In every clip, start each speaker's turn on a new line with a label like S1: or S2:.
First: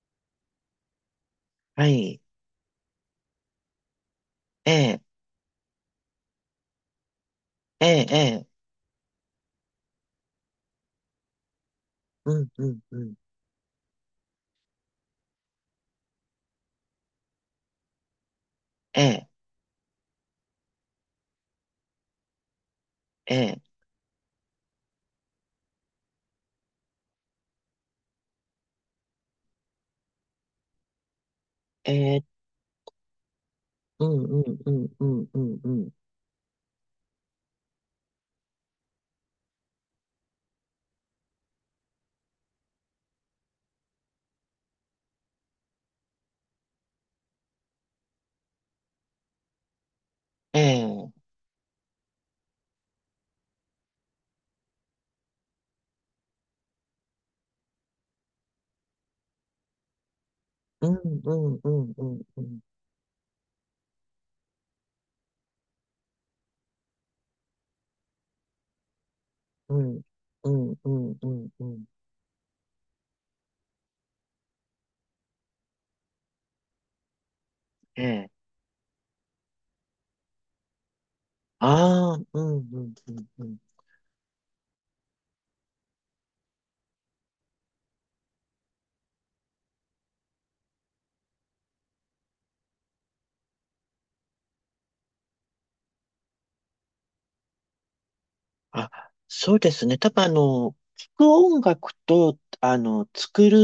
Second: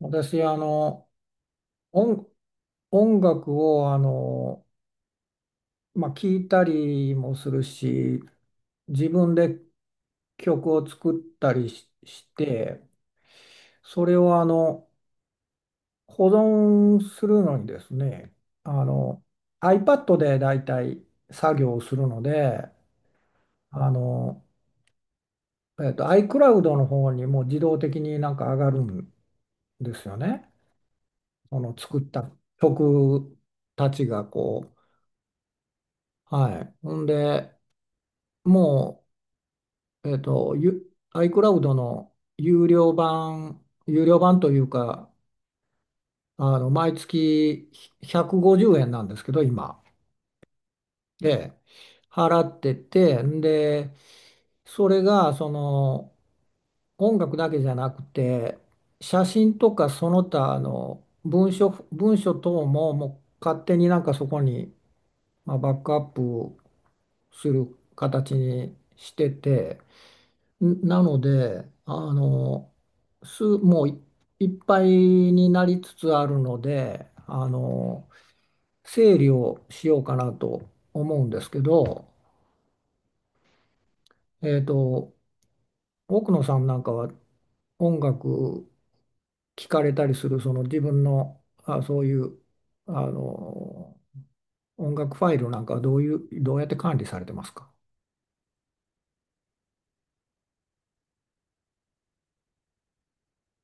S1: 私、
S2: はい。
S1: 音、音楽を、
S2: ええ、
S1: まあ、聞いたりもする
S2: ええ、え
S1: し、
S2: え、
S1: 自分で曲を作ったりし、し
S2: うん、うん、
S1: て、
S2: うん。
S1: それを、保存するのにですね。あ
S2: え
S1: の、
S2: え、
S1: iPad でだいたい作業をするので、
S2: ええ、
S1: あの、iCloud の方にもう自動的になんか上がるんですよね。その
S2: え
S1: 作っ
S2: え、
S1: た曲た
S2: う
S1: ちが
S2: ん、うん、
S1: こ
S2: う
S1: う。
S2: ん、うん、うん、うん。
S1: はい。ほんで、もう、えっと、ゆ iCloud の有料版というか、毎月150円なんですけど、今。
S2: ええ、
S1: で、払ってて、それが、音楽だけじゃなくて、写真とかその他
S2: うん、
S1: の
S2: うん、うん、う
S1: 文
S2: ん、
S1: 書
S2: うん、
S1: 等も、もう勝手になんかそこに、まあ、バックアップする形にして
S2: う
S1: て、
S2: ん、うん、う
S1: な
S2: ん、
S1: の
S2: うん、う
S1: で、
S2: ん。
S1: あの、す、もうい、いっぱいになりつつあるので、
S2: ええ、
S1: 整理をしようかなと思うんですけど、
S2: ああ、うん、うん、うん、うん。
S1: えっと、奥野さんなんかは音楽聴かれたりする、その自分の、あ、そういう、あの、音楽ファイルなんかはどうやって管理されてますか？
S2: あ、そうですね。多分聞く音楽と、作る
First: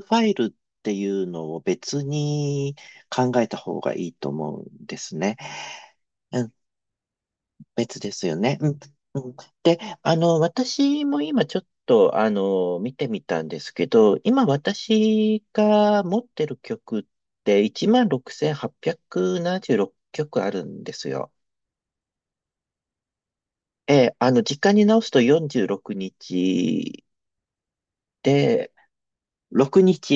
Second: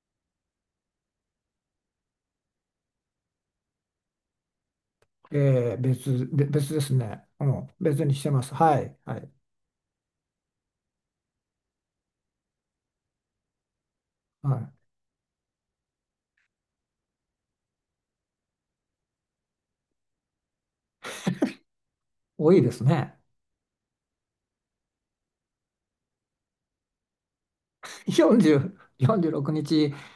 S2: ファイルっていうのを別に考えた方がいいと思うんですね。
S1: えー別ですね。うん、
S2: 別
S1: 別
S2: で
S1: にし
S2: す
S1: て
S2: よ
S1: ます。
S2: ね。うん。
S1: はい、は
S2: う
S1: い、
S2: ん、で、私も今ちょっと、見てみたんですけど、今
S1: はい。
S2: 私が持ってる曲って16,876曲あるんですよ。
S1: 多いですね。
S2: ええ、時間に直すと46日で、
S1: 40、46
S2: 6
S1: 日
S2: 日、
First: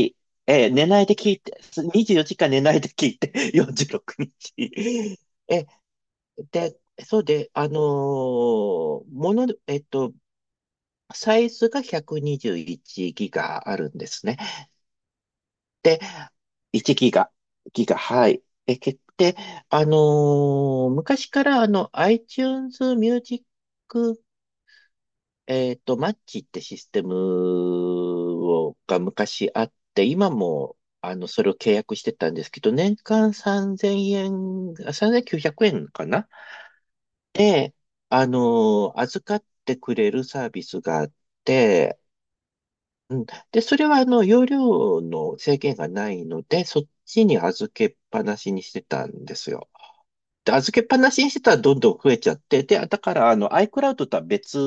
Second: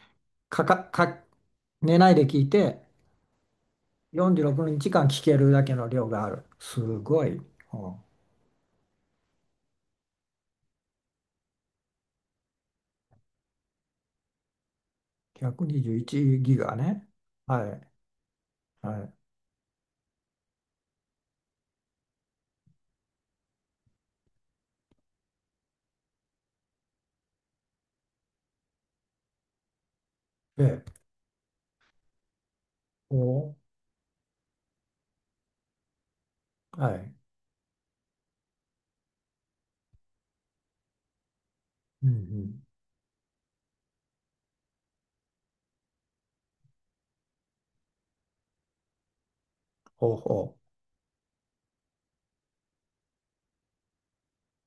S2: え
S1: か
S2: え、
S1: か、
S2: 寝ないで
S1: か、
S2: 聞いて、
S1: 寝ない
S2: 24
S1: で
S2: 時
S1: 聞い
S2: 間寝ない
S1: て、
S2: で聞いて、46
S1: 46
S2: 日。
S1: 日間聞ける
S2: え
S1: だ
S2: え、
S1: けの量がある。す
S2: で、そ
S1: ご
S2: う
S1: い。うん、
S2: で、あのーもの、えっと、サイズが121ギガあるんですね。で、
S1: 121ギガ
S2: 1
S1: ね。
S2: ギガ、
S1: は
S2: ギ
S1: い。
S2: ガ、はい。で、け
S1: は
S2: で、あのー昔からiTunes Music、マッチってシステムをが昔あって、今
S1: い。
S2: もそれを契約してたんですけど、年間
S1: お、
S2: 3 0円、あ3900円かな
S1: はい。
S2: で、預かってくれるサービスがあって、
S1: うんうん。
S2: うん。で、それは容量の制限がないので、そっちに預けっぱなしにしてたんですよ。
S1: ほう
S2: で、
S1: ほ
S2: 預けっぱなしにしてたらどんどん増えちゃって、で、だからiCloud とは別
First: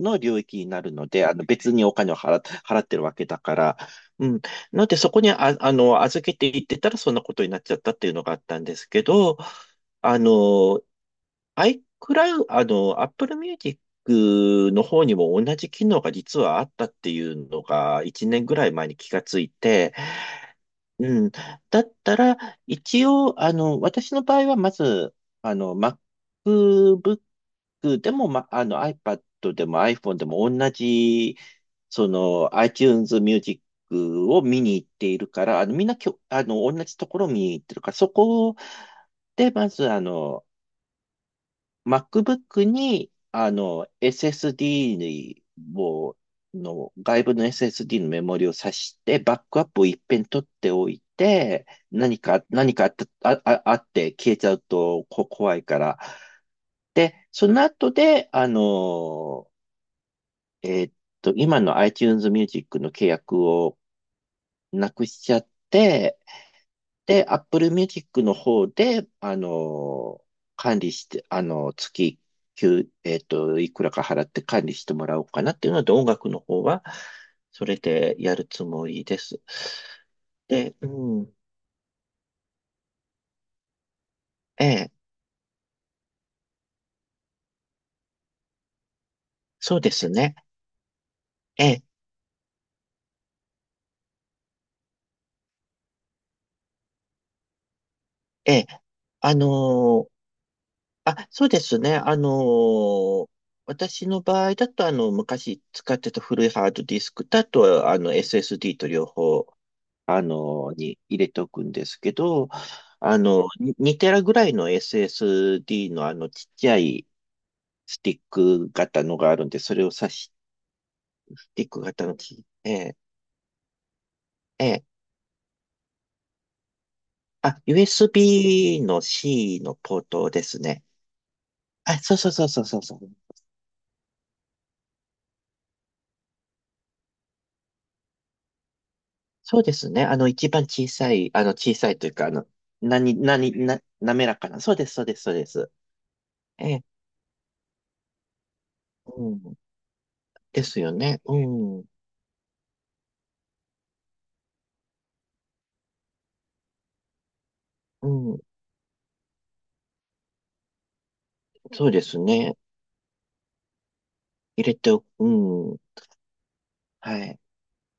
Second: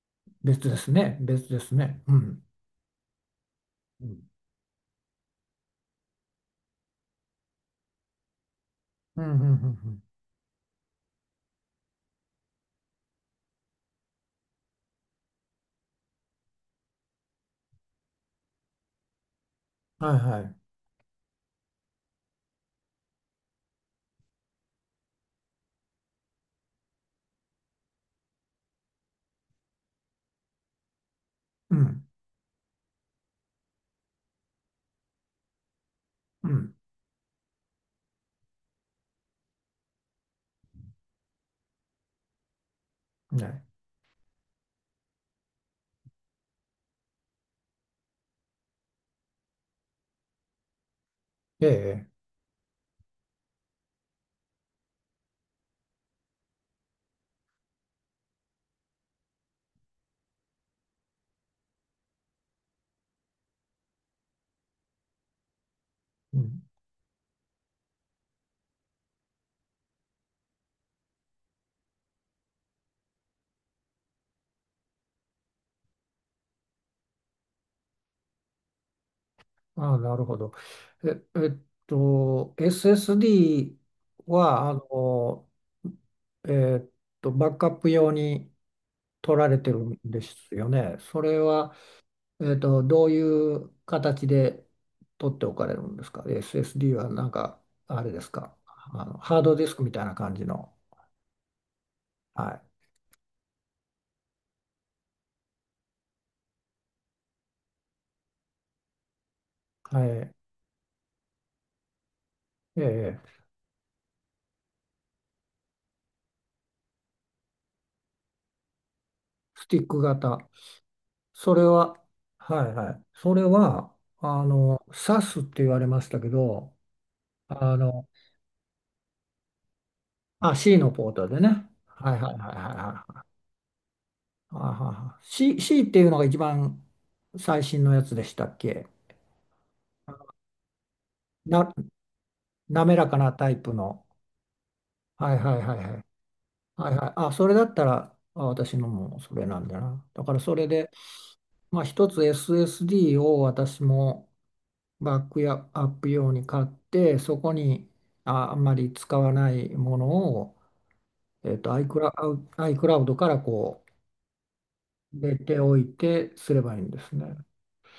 S2: の領
S1: う。
S2: 域に
S1: 別で
S2: な
S1: す
S2: るの
S1: ね。
S2: で、
S1: 別で
S2: 別
S1: す
S2: にお
S1: ね。
S2: 金
S1: う
S2: を
S1: ん。
S2: 払ってるわけだから、
S1: うん
S2: うん。ので、そこに預けていってたらそんなことになっちゃったっていうのがあったんですけ
S1: うんう
S2: ど、
S1: んうん
S2: あの、iCloud、Apple Music の方にも同じ機能が実はあったっていうのが1年ぐらい前に気がついて、
S1: うん。はいはい。
S2: うん。だったら、一応、私の場合はまず、MacBook でも、ま、iPad でも iPhone でも同じ、
S1: うん。
S2: その、iTunes Music を見に行っているから、あの、みんなきょ、あ
S1: う
S2: の、
S1: ん。
S2: 同じところを見に行ってるから、そこで、まず、MacBook に、
S1: ね。
S2: SSD を、外部の SSD のメモリを挿して、バックアップを一遍取っておいて、
S1: ええ。
S2: 何かあった、ああって消えちゃうとこ怖いから。で、その後で、えーっ今の iTunes Music の契約をなくしちゃって、で、Apple Music の方で、管理して、あの、月、給えっと、いくらか払って管理してもらおうかなっていうので、音楽の方は、それでやるつもりです。
S1: ああ、なるほど。
S2: で、う
S1: え、
S2: ん、
S1: えっSSD
S2: え
S1: は、
S2: え、
S1: えっバックアップ用に取られて
S2: そ
S1: る
S2: うで
S1: ん
S2: す
S1: で
S2: ね。
S1: すよね。それ
S2: え
S1: は、
S2: え、
S1: どういう形で取っておかれるんですか？ SSD はなんか、あれです
S2: え
S1: か？
S2: え、あ
S1: ハードディスクみたい
S2: のー
S1: な感じの。
S2: そうですね。
S1: は
S2: ー私の場合だと、昔使ってた古いハードディスクだと、SSD と両方、
S1: い。はい。
S2: に入れておくんですけど、
S1: ええ、
S2: に2テラぐらいの SSD のちっちゃいスティック型のがあるんで、
S1: ス
S2: そ
S1: ティ
S2: れ
S1: ッ
S2: を
S1: ク
S2: 挿し、
S1: 型。
S2: ス
S1: それ
S2: ティック
S1: は、
S2: 型のち、
S1: はい
S2: え
S1: は
S2: ー、
S1: い。それは、
S2: えー、
S1: s ス s って言われましたけど、
S2: あ、
S1: あの、
S2: USB の C のポートです
S1: C
S2: ね。
S1: のポートでね。
S2: あ、そ
S1: は
S2: う
S1: い
S2: そう
S1: はい
S2: そう
S1: はい
S2: そうそうそう。
S1: はいはい。あはは、 C っていうのが一番最新のやつでしたっけ？
S2: そうですね。一番小さい、
S1: な、
S2: 小さいというか、あの、
S1: 滑らか
S2: 何、
S1: なタ
S2: 何、
S1: イプ
S2: な、
S1: の。
S2: 滑らかな。そうです、そうです、そ
S1: は
S2: う
S1: い
S2: で
S1: はい
S2: す。
S1: はいはい。
S2: ええ、
S1: はいはい。あ、それだったら、あ、私のも
S2: う
S1: それ
S2: ん。
S1: なんだな。だからそ
S2: で
S1: れ
S2: す
S1: で、
S2: よね。うん。
S1: まあ
S2: う
S1: 一つ SSD を私もバックやアップ用に買って、そこに
S2: ん。
S1: あんまり使わないものを、
S2: そうです ね。
S1: iCloud からこ
S2: 入れておく。
S1: う入れて
S2: う
S1: お
S2: ん。
S1: いてすればいいんです
S2: は
S1: ね。
S2: い。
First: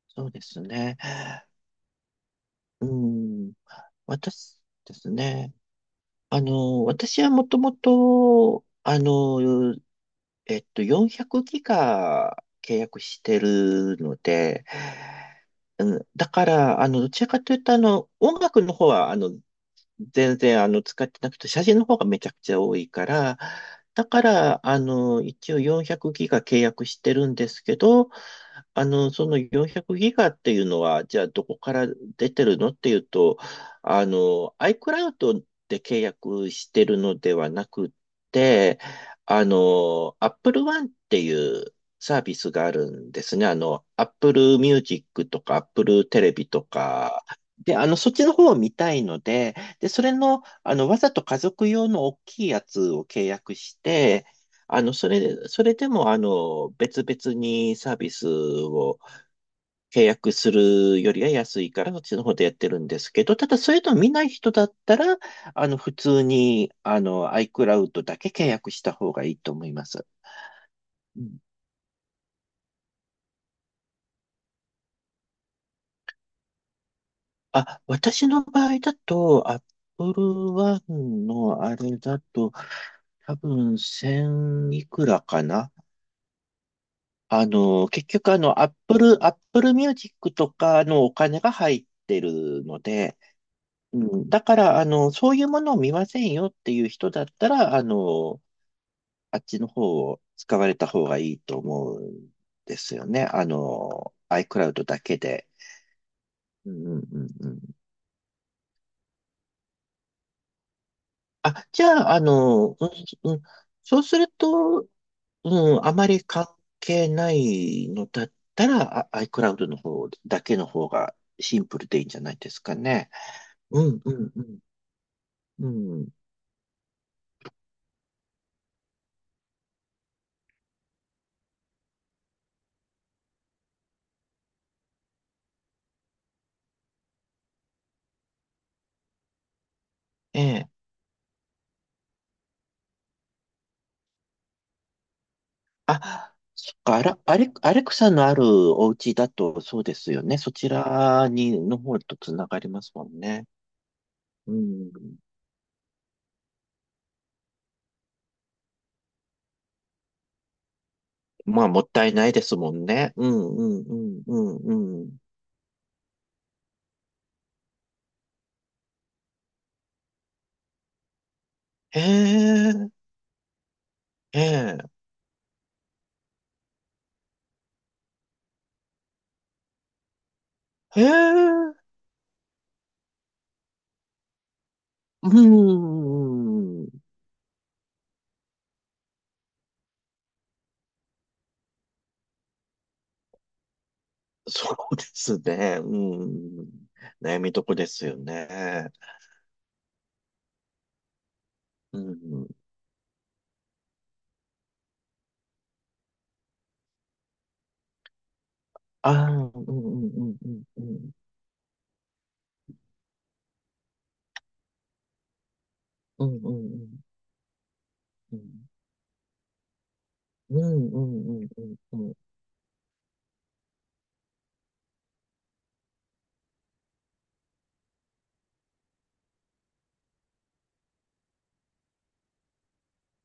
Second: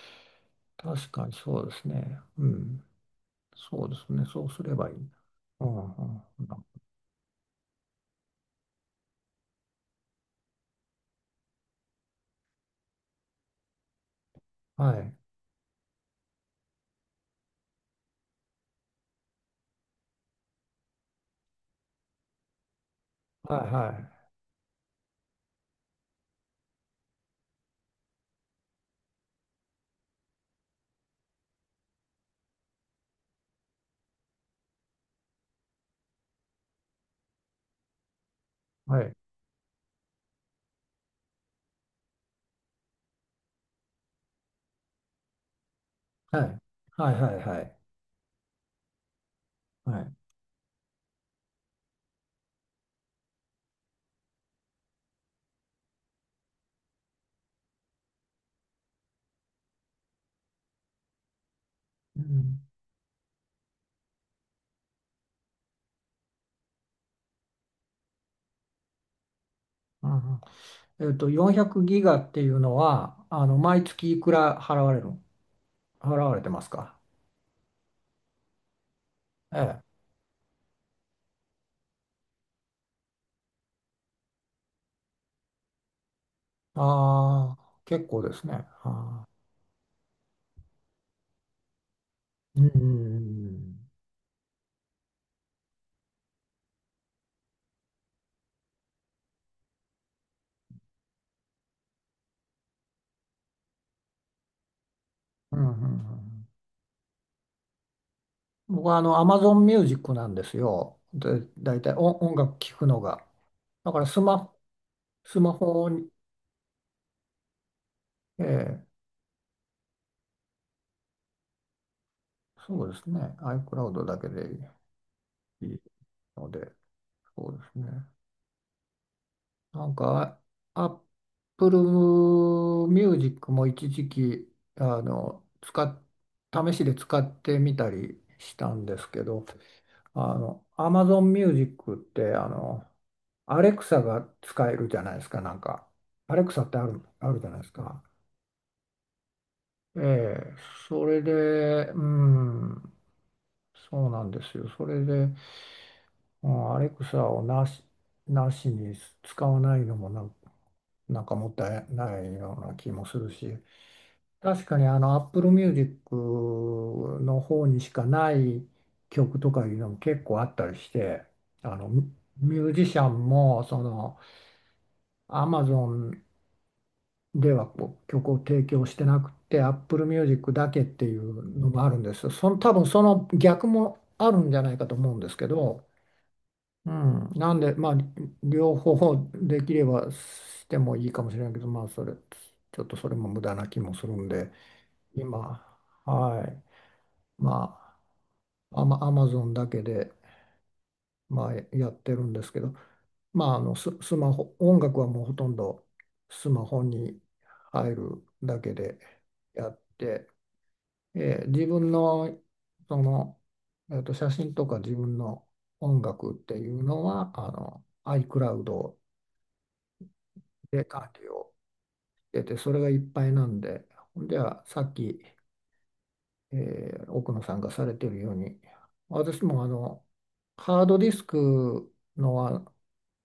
S2: そうですね。
S1: 確かにそうですね。うん。
S2: うん。
S1: そうですね。そう
S2: 私
S1: すればい
S2: で
S1: い。
S2: すね。
S1: うん、うん、うん。
S2: 私はもともと、400ギガ契約してるので、
S1: はい。
S2: うん、だから、どちらかというと、音楽の方は、全然使ってなくて、写真の方がめちゃくちゃ多いから、
S1: はい、は
S2: だか
S1: い、
S2: ら、一応400ギガ契約してるんですけど、その400ギガっていうのは、じゃあどこから出てるのっていうと、iCloud で契約してるのではなくって、
S1: はい。
S2: Apple One っていうサービスがあるんですね。Apple Music とか Apple テレ
S1: は
S2: ビ
S1: い、
S2: と
S1: はい、
S2: か。
S1: はい、はい。
S2: で、そっちの方を見たいので、で、
S1: は
S2: そ
S1: い。
S2: れの、わざと家族用の大きいやつを契約して、それでも、別々にサービスを契約するよりは安いから、そっち
S1: う
S2: の方でやっ
S1: ん、
S2: てるんですけど、ただ、そういうのを見ない人だったら、普通に、iCloud だけ契約した方がいいと思います。
S1: うん、うん。
S2: うん
S1: 400ギガっていうのは、毎月いくら払われる、払われてますか？
S2: あ、私の場合だと、
S1: ええ。
S2: Apple One のあれだと、多分1000いくらかな
S1: ああ、結
S2: 結
S1: 構で
S2: 局
S1: すね。
S2: アップルミュージックとかのお金が入って
S1: う
S2: るので、
S1: ん、
S2: うん、だからそういうものを見ませんよっていう人だったら、あっちの方を使われた方がいいと思うんですよね。iCloud だけで。
S1: うん、うん。うんうんうん。
S2: うんうんうんうん。
S1: 僕はAmazon Music なんですよ。で、
S2: あ、
S1: 大
S2: じ
S1: 体
S2: ゃあ、
S1: 音楽
S2: う
S1: 聴
S2: ん、
S1: くのが。
S2: うん
S1: だか
S2: そう
S1: ら
S2: すると、
S1: ス
S2: う
S1: マ
S2: ん、
S1: ホ。
S2: あまり関係ないのだっ
S1: え
S2: た
S1: え、
S2: ら、iCloud の方だけの方がシンプルでいいんじゃないですか
S1: そうで
S2: ね。
S1: すね。
S2: うん
S1: iCloud
S2: う
S1: だけ
S2: んう
S1: でいい
S2: んうん。
S1: ので、そうですね。なんか、あ Apple Music も一時期、あの、使っ、試しで使ってみたりしたんですけど、
S2: ええ。
S1: Amazon Music って、Alexa が使えるじゃないですか、なんか。
S2: あ、
S1: Alexa っ
S2: そっ
S1: て
S2: か、あら
S1: あ
S2: ア
S1: るじゃ
S2: レ、
S1: ないです
S2: アレク
S1: か。
S2: サのあるお家だとそうで
S1: え
S2: すよね。そ
S1: え、
S2: ち
S1: それ
S2: らに、の
S1: で、
S2: 方
S1: う
S2: とつながりま
S1: ん、
S2: すもんね。
S1: そうなんで
S2: う
S1: すよ。そ
S2: ん。
S1: れで、うん、アレクサをなしに使わないのもなんかもっ
S2: まあ、
S1: た
S2: も
S1: い
S2: ったい
S1: な
S2: ない
S1: い
S2: で
S1: よ
S2: す
S1: う
S2: も
S1: な
S2: ん
S1: 気も
S2: ね。
S1: す
S2: う
S1: るし、
S2: んうんうん
S1: 確
S2: う
S1: かに
S2: んうん。
S1: Apple Music の方にしかない曲とかいうのも結構あったりして、あの
S2: へ
S1: ミミュージ
S2: え、
S1: シャンも
S2: へえ、
S1: Amazon ではこう曲を提供してなくて Apple Music だけっ
S2: へ
S1: ていうの
S2: え、
S1: もあるんですよ。その多分その逆もあるんじゃないかと思うんですけど。
S2: うん。
S1: うん、なんで、まあ、両方できればしてもいいかもしれないけど、ちょっとそれも無駄な気もするんで、
S2: そうです
S1: 今、
S2: ね。
S1: はい、
S2: うん。悩みどこで
S1: ま
S2: すよ
S1: あ、
S2: ね。
S1: アマゾンだけで、まあ、や
S2: う
S1: ってるんで
S2: ん。
S1: すけど、まあ、スマホ、音楽はもうほとんどスマホに入るだけで
S2: ああ、うんう
S1: やっ
S2: んう
S1: て、
S2: んうんうん。
S1: 自分の、その、写真とか自分の音
S2: う
S1: 楽っ
S2: んうんう
S1: ていう
S2: ん
S1: のは、
S2: うん。
S1: iCloud
S2: う
S1: で
S2: んう
S1: 管
S2: ん
S1: 理
S2: うん
S1: を
S2: うんうん。
S1: してて、それがいっぱいなんで、ほんではさっき、え奥野さんがされてるように、私もハードディスクのは、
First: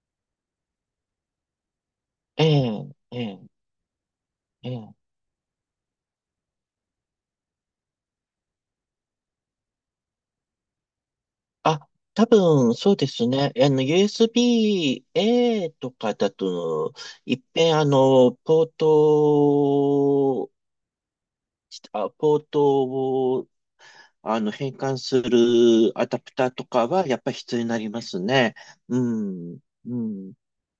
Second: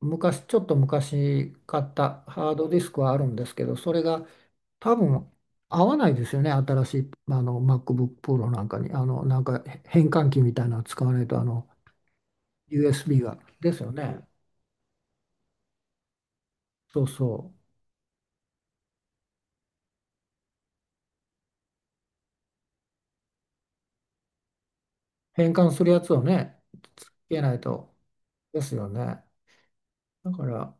S1: ちょっと昔買った
S2: え
S1: ハードディ
S2: え、
S1: スクはあ
S2: え
S1: るん
S2: え、
S1: ですけど、それが
S2: え
S1: 多
S2: え。
S1: 分合わないですよね、新しいMacBook Pro なんかに、なんか変換器みたいなの使わないと、
S2: あ、多分そうで
S1: USB
S2: す
S1: が。
S2: ね。
S1: ですよね。
S2: USB-A とかだと、
S1: そうそ
S2: いっ
S1: う。
S2: ぺんポートを、変換す
S1: 変換する
S2: る
S1: や
S2: ア
S1: つ
S2: ダ
S1: を
S2: プター
S1: ね、
S2: とかは、
S1: つ
S2: やっぱり
S1: けな
S2: 必
S1: い
S2: 要になり
S1: と。
S2: ますね。
S1: ですよ
S2: う
S1: ね。
S2: ん、う
S1: だ
S2: ん、
S1: から、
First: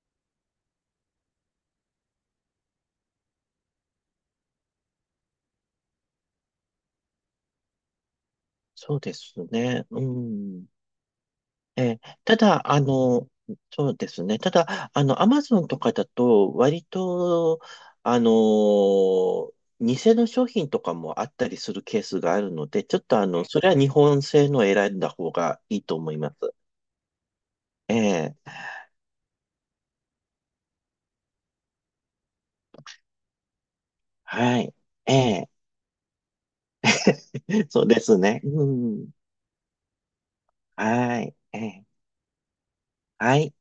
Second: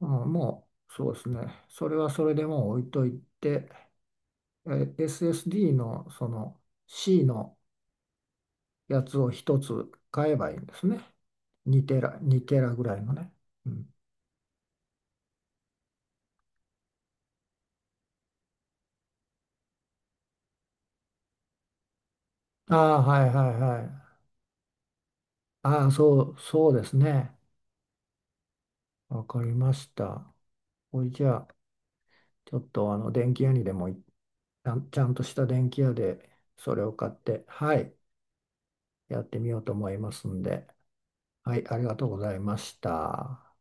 S1: うん、もうそうですね、それはそれでもう置いといて、え SSD のC の
S2: そう
S1: や
S2: で
S1: つを
S2: す
S1: 一
S2: ね。
S1: つ
S2: う
S1: 買えばいいん
S2: ん。
S1: ですね。
S2: え
S1: 2テ
S2: え、
S1: ラ、
S2: た
S1: 2テ
S2: だ、
S1: ラぐらいのね。う
S2: そ
S1: ん、
S2: うですね。ただ、アマゾンとかだと、割と、あの、偽の商品とかもあったりするケースがあるの
S1: あ
S2: で、ちょっ
S1: あ、
S2: と
S1: はいはい
S2: それは
S1: は
S2: 日
S1: い。
S2: 本製のを選んだ方がいい
S1: ああ、
S2: と思い
S1: そ
S2: ま
S1: う、
S2: す。
S1: そうですね。
S2: ええ、
S1: わかりました。これじゃあ、ちょっと電気屋にでもいち
S2: は
S1: ゃ
S2: い。
S1: ん、ちゃん
S2: え
S1: とした
S2: え、
S1: 電気屋でそれを買って、は
S2: そう
S1: い、
S2: ですね。うん。
S1: やってみようと思いますんで、
S2: はい。
S1: は
S2: え
S1: い、あり
S2: え、
S1: がとうございまし
S2: は
S1: た。
S2: い。